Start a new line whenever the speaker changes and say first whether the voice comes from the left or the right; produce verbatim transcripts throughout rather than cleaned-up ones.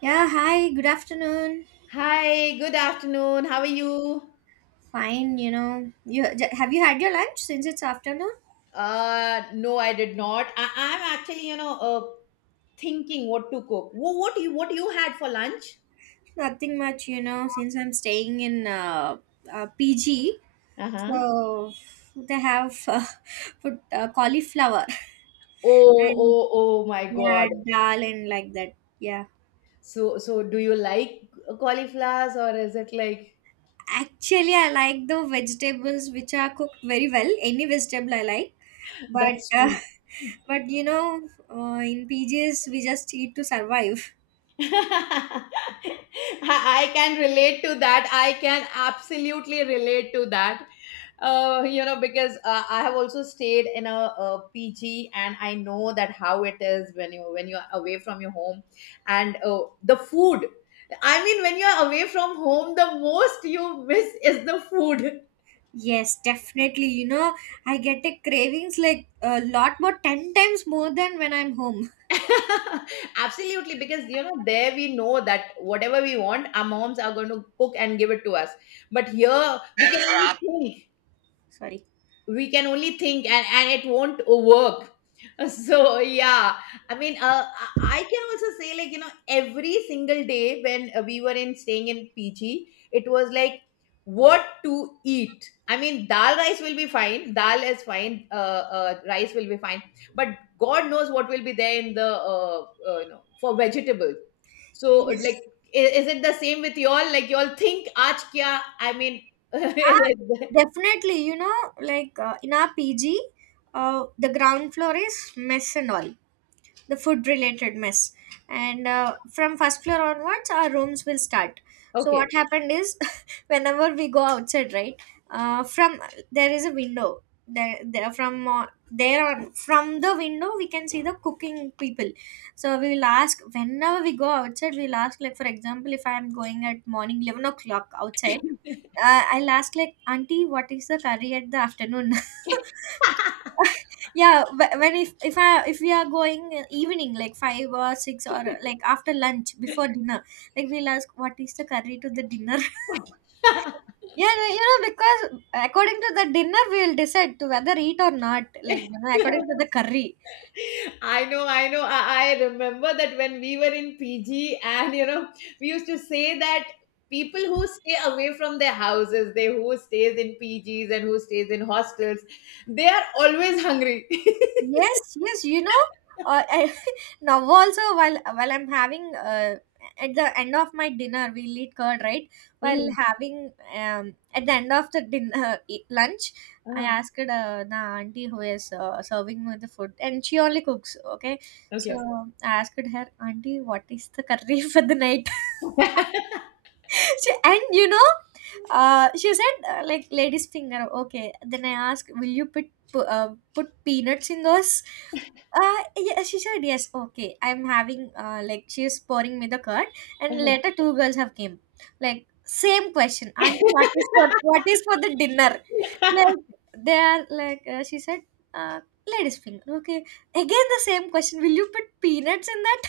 right: Yeah, hi, good afternoon.
left: Hi, good afternoon. How are you?
right: Fine, you know. You j- have you had your lunch since it's afternoon?
left: Uh, no, I did not. I, I'm actually, you know, uh, thinking what to cook. What, what you what you had for lunch?
right: Nothing much, you know, since I'm staying in uh, uh, P G.
left: Uh-huh.
right: So they have uh, put uh, cauliflower
left: Oh,
right: and
left: oh, oh my
right: yeah,
left: God.
right: dal and like that. Yeah.
left: So, so do you like cauliflowers or is it like
right: Actually, I like the vegetables which are cooked very well. Any vegetable I like. But
left: that's
right: uh,
left: true?
right: but you know, uh, in P Gs we just eat to survive.
left: I I can relate to that. I can absolutely relate to that. Uh, you know, because uh, I have also stayed in a, a P G, and I know that how it is when you when you're away from your home, and uh, the food. I mean, when you're away from home, the most you miss is the food.
right: Yes, definitely. You know, I get a cravings like a lot more, ten times more than when I'm home.
left: Absolutely, because you know there we know that whatever we want, our moms are going to cook and give it to us. But here we can only think,
right: Sorry.
left: we can only think, and, and it won't work. So yeah, I mean, uh, I I can also say like you know every single day when uh, we were in staying in P G, it was like what to eat. I mean, dal rice will be fine. Dal is fine. Uh, uh, rice will be fine. But God knows what will be there in the uh, uh, you know for vegetables. So
right: Yes.
left: like, i- is it the same with y'all? Like y'all think, aaj kya? I mean,
right: Ah, definitely. You know, like uh, in our P G, uh, the ground floor is mess and all, the food related mess. And uh, from first floor onwards our rooms will start. So
left: okay.
right: what happened is, whenever we go outside, right, uh, from, there is a window. There, there, from uh, there on, from the window we can see the cooking people. So we will ask, whenever we go outside we'll ask, like, for example, if I am going at morning eleven o'clock outside, uh, I'll ask like, Auntie, what is the curry at the afternoon? Yeah, wh- when, if if i if we are going in evening, like five or six, or like after lunch before dinner, like we'll ask what is the curry to the dinner. Yeah, no, you know because according to the dinner we will decide to whether eat or not, like you know according to the curry.
left: I know, I know. I, I remember that when we were in P G, and you know, we used to say that people who stay away from their houses, they who stays in P Gs and who stays in hostels, they are always hungry.
right: Yes, yes, you know, uh, I, now also while while I'm having uh, at the end of my dinner, we'll eat curd, right? While
left: Mhm.
right: having um, at the end of the dinner e- lunch, I
left: Ah,
right: asked uh, the auntie who is uh, serving me the food, and she only cooks. Okay, so
left: okay.
right: I asked her, Auntie, what is the curry for the night? She, and you know uh, she said uh, like, lady's finger. Okay, then I asked, will you put pu- uh, put peanuts in those? Uh, yeah, she said yes. Okay, I'm having uh, like she is pouring me the curd, and later two girls have came, like, same question, Auntie, what is for what is for the dinner? Like, they are like, uh, she said uh, lady's finger. Okay, again the same question, will you put peanuts in that?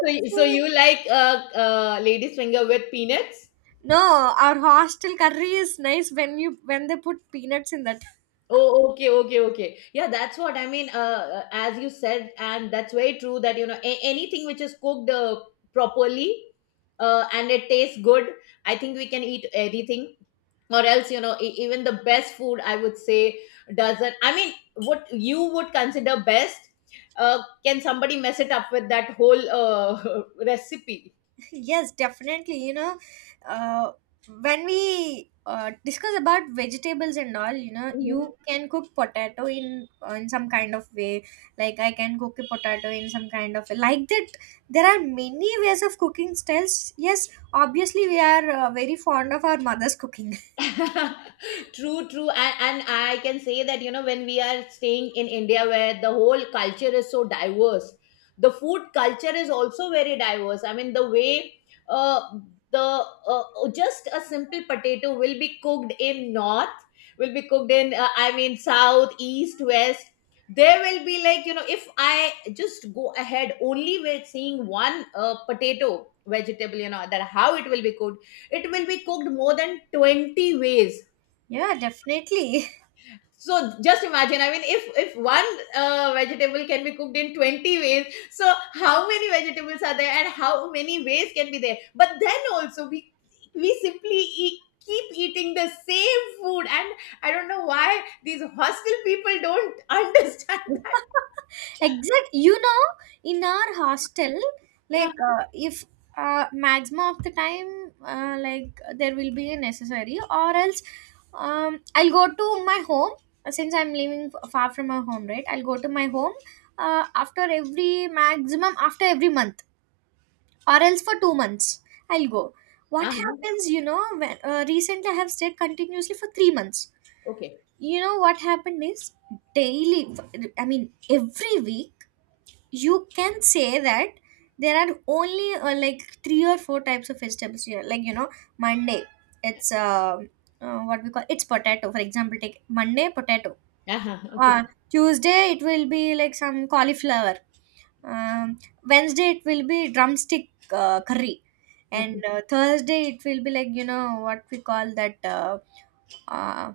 left: so, so you like uh, uh, ladies finger with peanuts?
right: No, our hostel curry is nice when you when they put peanuts in that.
left: Oh, okay, okay, okay. Yeah, that's what I mean. Uh, uh, as you said, and that's very true that you know a- anything which is cooked uh, properly, uh, and it tastes good. I think we can eat anything, or else you know e- even the best food I would say doesn't. I mean, what you would consider best, uh, can somebody mess it up with that whole uh, recipe?
right: Yes, definitely. You know, uh, when we uh, discuss about vegetables and all, you know, you can cook potato in uh, in some kind of way. Like I can cook a potato in some kind of like that. There are many ways of cooking styles. Yes, obviously we are uh, very fond of our mother's cooking.
left: True, true. And, and I can say that you know when we are staying in India where the whole culture is so diverse, the food culture is also very diverse. I mean the way uh, the uh, uh, just a simple potato will be cooked in north, will be cooked in uh, I mean south, east, west, there will be like you know if I just go ahead only with seeing one uh, potato vegetable, you know that how it will be cooked, it will be cooked more than twenty ways.
right: Yeah, definitely.
left: So just imagine, I mean if if one uh, vegetable can be cooked in twenty ways, so how many vegetables are there and how many ways can be there. But then also we we simply eat, keep eating the same food, and I don't know why these hostel people don't understand that.
right: Exact, you know in our hostel,
left: Yeah.
right: like uh, if uh, maximum of the time, uh, like there will be a necessary or else, um, I'll go to my home, uh, since I'm living f- far from my home, right, I'll go to my home uh, after every maximum, after every month, or else for two months I'll go. What
left: Uh-huh.
right: happens, you know when, uh, recently I have stayed continuously for three months.
left: Okay.
right: You know what happened is, daily, I mean every week, you can say that there are only uh, like three or four types of vegetables here, like, you know Monday, it's uh, uh, what we call, it's potato. For example, take Monday, potato.
left: Uh-huh. Okay.
right: uh, Tuesday it will be like some cauliflower. um, Wednesday it will be drumstick uh, curry. And
left: Okay,
right: uh, Thursday it will be like, you know what we call that, uh, uh,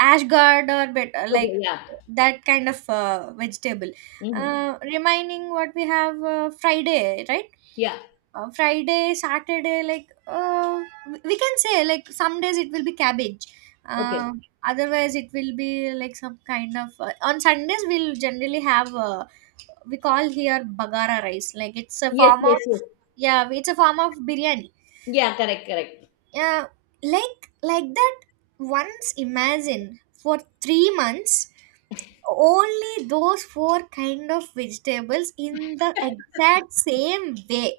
right: ashgard or bit,
left: okay.
right: like
left: Yeah.
right: that kind of uh, vegetable.
left: Mm-hmm.
right: Uh, remaining, what we have, uh, Friday, right?
left: Yeah.
right: Uh, friday, Saturday, like uh, we we can say like some days it will be cabbage.
left: Okay.
right: uh, Otherwise it will be like some kind of uh, on Sundays we'll generally have uh, we call here bagara rice, like it's a
left: Yes,
right: form
left: yes, yes.
right: of, yeah, it's a form of biryani,
left: Yeah, correct, correct.
right: yeah, like like that. Once imagine, for three months only those four kind of vegetables in the exact same way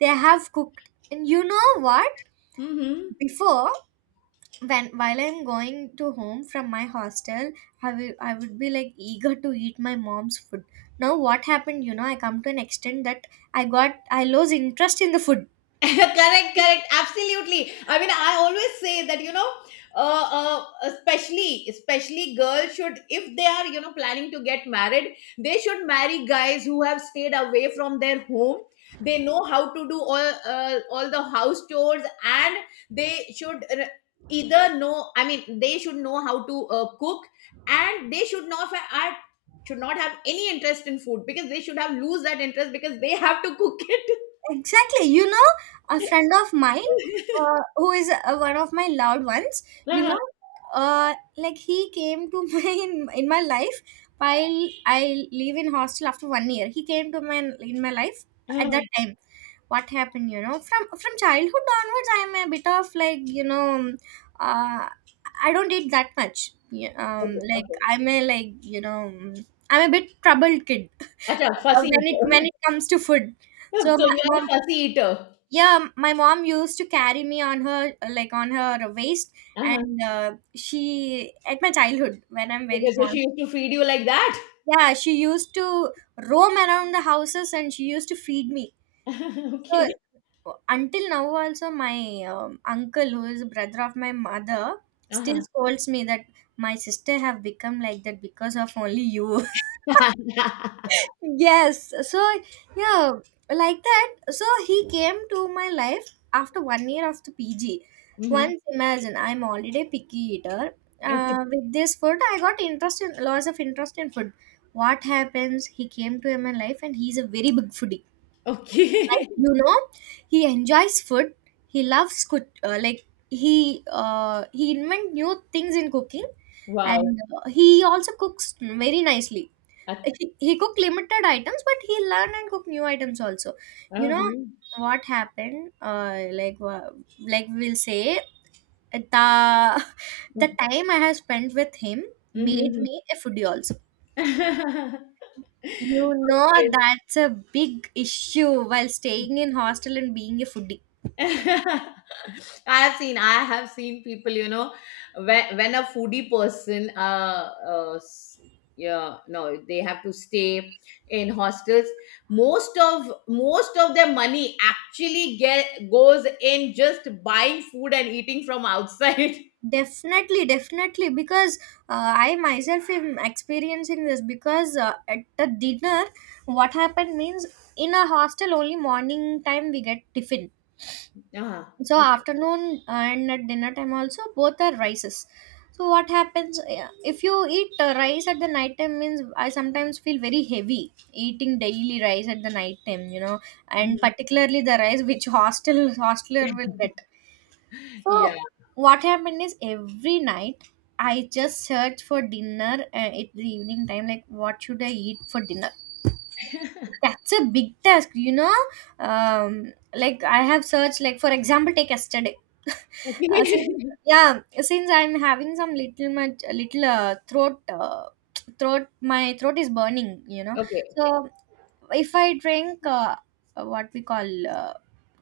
right: they have cooked. And you know what,
left: Mm-hmm.
right: before, when while I'm going to home from my hostel, i will I would be like eager to eat my mom's food. Now what happened, you know, I come to an extent that i got I lose interest in the food.
left: Correct, correct, absolutely. I mean I always say that you know, uh, uh, especially especially girls should, if they are you know planning to get married, they should marry guys who have stayed away from their home. They know how to do all uh, all the house chores, and they should uh, either know, I mean they should know how to uh, cook, and they should not fa- are- should not have any interest in food because they should have lose that interest because they have to cook it.
right: Exactly. You know, a friend of mine, uh, who is uh, one of my loved ones, you know, uh, like he came to my in, in my life while I live in hostel after one year. He came to my in my life at that
left: Uh-huh.
right: time. What happened, you know, from from childhood onwards, I'm a bit of like, you know, uh, I don't eat that much. Yeah. Um,
left: Okay,
right: like
left: okay.
right: I'm a like, you know, I'm a bit troubled kid,
left: Acha, fussy
right: when it when
left: eater.
right: it comes to food. So
left: So
right: my
left: you are a
right: mom,
left: fussy eater.
right: yeah, my mom used to carry me on her, like on her waist,
left: Uh-huh.
right: and uh, she at my childhood when I'm very
left: Okay, so
right: small,
left: she used to feed you like that?
right: yeah, she used to roam around the houses, and she used to feed me. So
left: Okay.
right: until now also my um, uncle, who is a brother of my mother, still
left: Uh-huh.
right: scolds me that my sister have become like that because of only you. Yes. So, yeah, like that. So, he came to my life after one year of the P G.
left: Hmm.
right: Once imagine, I'm already a picky eater.
left: Okay.
right: Uh, with this food, I got interest in lots of interest in food. What happens? He came to my life, and he's a very big foodie. Like,
left: Okay.
right: you know, he enjoys food. He loves cook. Uh, like he uh, he invent new things in cooking,
left: Wow.
right: and uh, he also cooks very nicely. he, he cooked limited items, but he learned and cooked new items also. You know
left: Uh-huh.
right: what happened, uh like wha- like we'll say, the, the time I have spent with him made
left: Mm-hmm.
right: me a foodie also, you know.
left: Okay.
right: That's a big issue while staying in hostel and being a foodie.
left: I have seen, I have seen people you know when, when a foodie person uh, uh s- yeah no they have to stay in hostels, most of most of their money actually get goes in just buying food and eating from outside.
right: Definitely, definitely, because uh, I myself am experiencing this because uh, at the dinner, what happened means, in a hostel only morning time we get tiffin.
left: Uh,
right: So
left: okay.
right: afternoon and at dinner time also both are rices. So what happens, yeah, if you eat uh, rice at the night time means, I sometimes feel very heavy eating daily rice at the night time, you know. And
left: Mhm.
right: particularly the rice which hostel hostler will get.
left: Yeah.
right: So what happened is, every night I just search for dinner uh, at the evening time, like what should I eat for dinner. That's a big task, you know. um like I have searched, like for example take yesterday.
left: Okay.
right: uh, since, yeah, since I'm having some little much little uh, throat uh, throat, my throat is burning, you know.
left: Okay.
right: So if I drink uh, what we call, uh,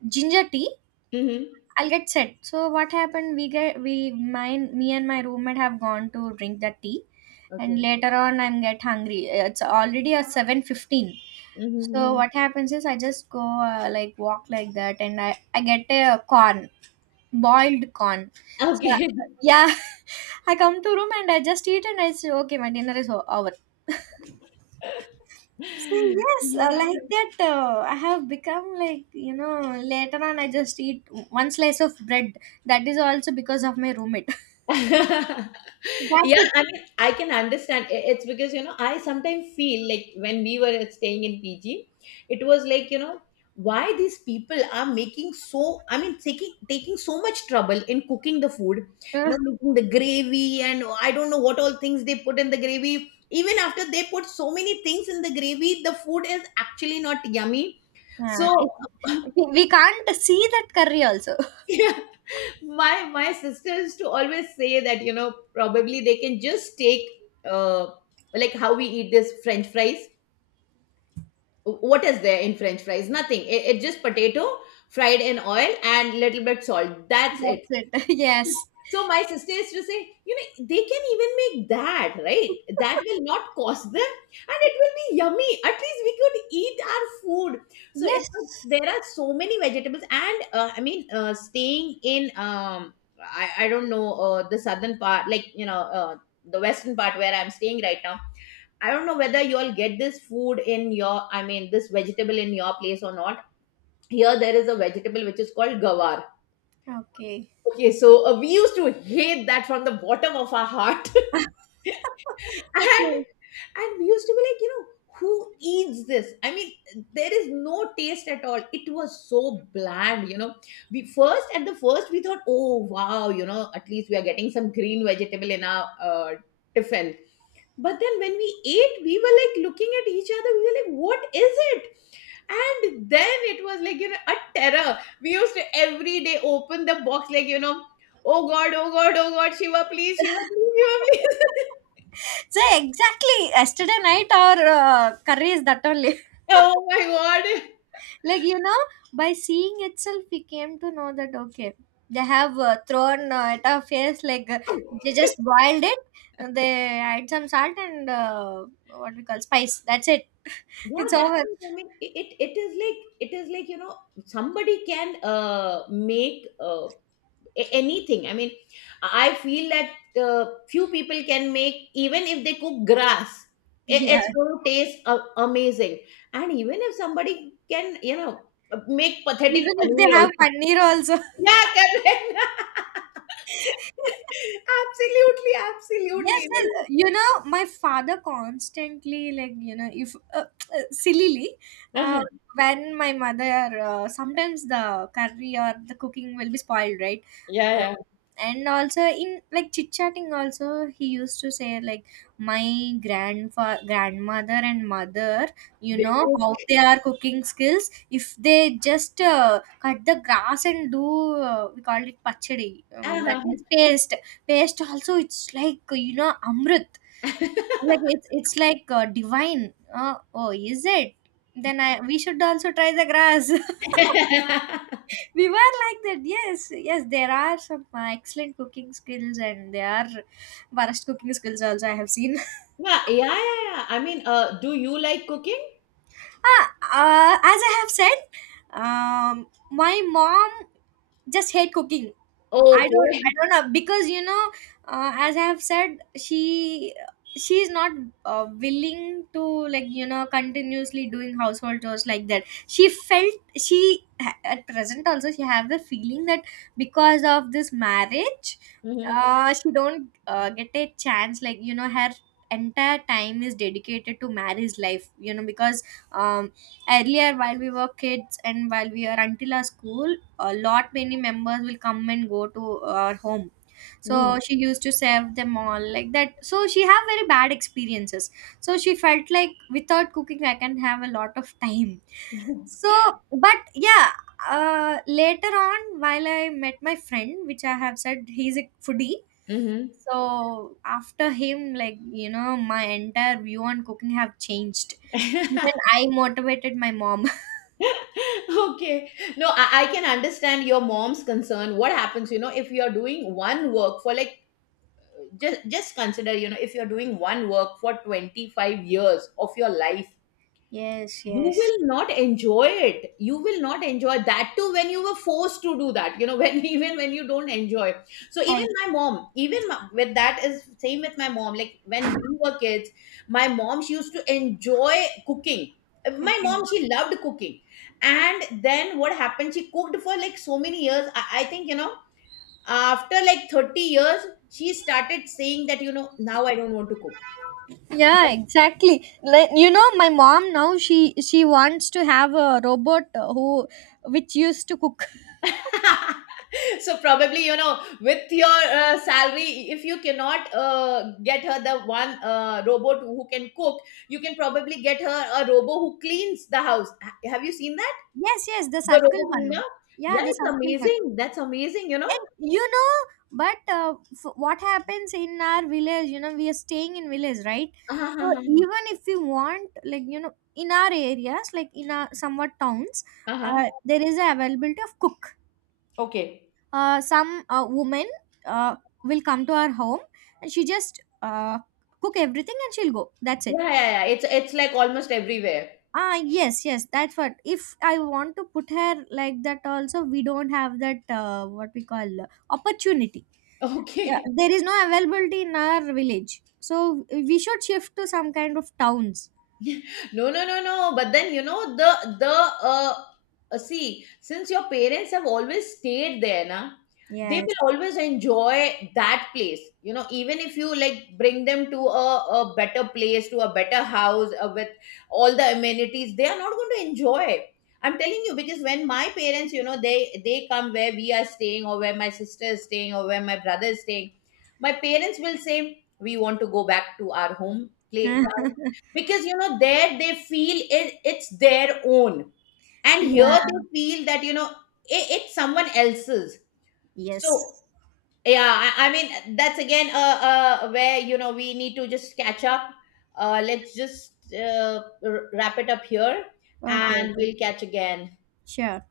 right: ginger tea,
left: Hmm.
right: I'll get set. So what happened, we get we mine, me and my roommate have gone to drink that tea. And
left: Okay.
right: later on I'm get hungry, it's already a seven fifteen. So
left: Hmm.
right: what happens is, I just go uh, like walk like that, and I, I get a corn, boiled corn. So uh,
left: Okay.
right: yeah, I come to room and I just eat, and I say, okay, my dinner is o- over. So yes, uh, like
left: Yeah.
right: that, uh, I have become like, you know, later on I just eat one slice of bread. That is also because of my roommate. That's
left: Yeah,
right: it.
left: I mean, I can understand. I- It's because, you know, I sometimes feel like when we were staying in P G, it was like, you know, why these people are making so, I mean, taking taking so much trouble in cooking the food,
right: Uh,
left: you know, making the gravy, and I don't know what all things they put in the gravy. Even after they put so many things in the gravy, the food is actually not yummy. So,
right: uh, it, we, we can't see that curry also.
left: my my sisters to always say that you know probably they can just take uh like how we eat this french fries. What is there in french fries? Nothing. It, it's just potato fried in oil and little bit salt, that's it.
right: That's it. Yes.
left: So my sister used to say, you know, they can even make that, right? That will not cost them and it will be yummy. At least we could eat our food. So it's,
right: Yes.
left: there are so many vegetables. And uh, I mean, uh, staying in, um, I, I don't know, uh, the southern part, like, you know, uh, the western part where I'm staying right now. I don't know whether you all get this food in your, I mean, this vegetable in your place or not. Here there is a vegetable which is called gawar.
right: Okay.
left: Okay, so uh, we used to hate that from the bottom of our heart, and
right: Okay.
left: and we used to be like, you know, who eats this? I mean, there is no taste at all. It was so bland, you know. We first at the first we thought, oh wow, you know, at least we are getting some green vegetable in our uh, tiffin. But then when we ate, we were like looking at each other, we were like what is it. And then it was like you know a terror. We used to every day open the box like you know, oh god, oh god, oh god, shiva please, shiva please, shiva please.
right: So exactly yesterday night our uh, curry is that only.
left: Oh my god.
right: Like, you know, by seeing itself we came to know that, okay, they have uh, thrown uh, at our face, like, uh, they just boiled it, and they add some salt and uh, what we call spice, that's it,
left: Yeah,
right: it's
left: that's
right: over.
left: it. I mean it, it it is like, it is like you know somebody can uh make uh a- anything, I mean I feel that uh, few people can make, even if they cook grass, I-
right: Yeah.
left: it's going to taste a- amazing. And even if somebody can, you know, make pathetic
right: Even if they
left: paneer
right: have
left: also.
right: paneer also.
left: Yeah, correct. Absolutely,
right: Yes.
left: absolutely.
right: And uh, you know, my father constantly, like, you know, if uh, uh, sillily, uh,
left: Uh-huh.
right: when my mother, uh, sometimes the curry or the cooking will be spoiled, right?
left: Yeah,
right: Uh,
left: yeah,
right: and also in like chit chatting, also he used to say like, my grandfa grandmother and mother, you
left: they
right: know
left: cook.
right: how they are cooking skills. If they just uh, cut the grass and do, uh, we call it pachadi, um, that means
left: Uh-huh.
right: paste, taste also it's like, you know, amrit, like it's it's like uh, divine. uh, oh, is it? Then I, we should also try the grass.
left: yeah,
right: We were like that. Yes, yes, there are some uh, excellent cooking skills, and there are worst cooking skills also I have seen.
left: yeah, yeah, yeah. I mean, uh, do you like cooking?
right: Ah, uh, as I have said, um my mom just hate cooking. i don't
left: Okay.
right: I don't know because, you know, uh, as I have said, she she's not uh, willing to like, you know, continuously doing household chores like that. She felt she, at present also, she have the feeling that because of this marriage,
left: Mm-hmm.
right: uh, she don't uh, get a chance, like, you know, her entire time is dedicated to marriage life, you know, because, um earlier while we were kids, and while we are until our school, a lot many members will come and go to our home. So she used to serve them all like that, so she have very bad experiences. So she felt like without cooking I can have a lot of time. So, but yeah, uh, later on while I met my friend which I have said he's a foodie,
left: Mm-hmm.
right: so after him, like, you know, my entire view on cooking have changed, even I motivated my mom.
left: Okay. No, I, I can understand your mom's concern. What happens, you know, if you're doing one work for like, just just consider, you know, if you're doing one work for twenty-five years of your life,
right: Yes,
left: you
right: yes.
left: will not enjoy it, you will not enjoy that too when you were forced to do that, you know, when even when you don't enjoy. So even
right: I,
left: my mom, even my, with that is same with my mom, like when we were kids, my mom she used to enjoy cooking, my
right: okay.
left: mom she loved cooking. And then what happened, she cooked for like so many years. i, I think you know after like thirty years she started saying that you know now I don't want to cook.
right: Yeah, exactly. Like, you know, my mom now she she wants to have a robot uh, who which used to cook.
left: So probably you know with your uh, salary, if you cannot uh, get her the one uh, robot who can cook, you can probably get her a robot who cleans the house. Ha- have you seen that,
right: Yes, yes, the
left: the
right: circle
left: robot cleaner?
right: one. Yeah,
left: Yeah,
right: the
left: it's
right: circle one.
left: amazing, that's amazing, you know.
right: And you know, but uh, f- what happens in our village? You know, we are staying in village, right? So
left: Uh-huh.
right: even if we want, like, you know, in our areas, like in our somewhat towns,
left: Uh-huh.
right: uh, there is a availability of cook.
left: Okay.
right: Uh, some uh, woman uh, will come to our home, and she just uh, cook everything, and she'll go, that's it.
left: Yeah, yeah yeah, it's it's like almost everywhere.
right: Ah, yes, yes, that's what, if I want to put her like that also, we don't have that, uh, what we call, uh, opportunity. Yeah,
left: Okay.
right: there is no availability in our village, so we should shift to some kind of towns.
left: No, no, no, no. But then you know the the uh, uh see since your parents have always stayed there na, they
right: Yes.
left: will always enjoy that place, you know. Even if you like bring them to a, a better place, to a better house uh, with all the amenities, they are not going to enjoy. I'm telling you, because when my parents you know they they come where we are staying or where my sister is staying or where my brother is staying, my parents will say we want to go back to our home place.
right: Yeah,
left: Because you know there they feel it, it's their own, and here they feel that you know it, it's someone else's. So
right: yes.
left: yeah, i, I mean that's again uh, uh, where you know we need to just catch up. Uh, let's just uh, r- wrap it up here,
right: Okay,
left: and
right: okay.
left: we'll catch again.
right: Sure.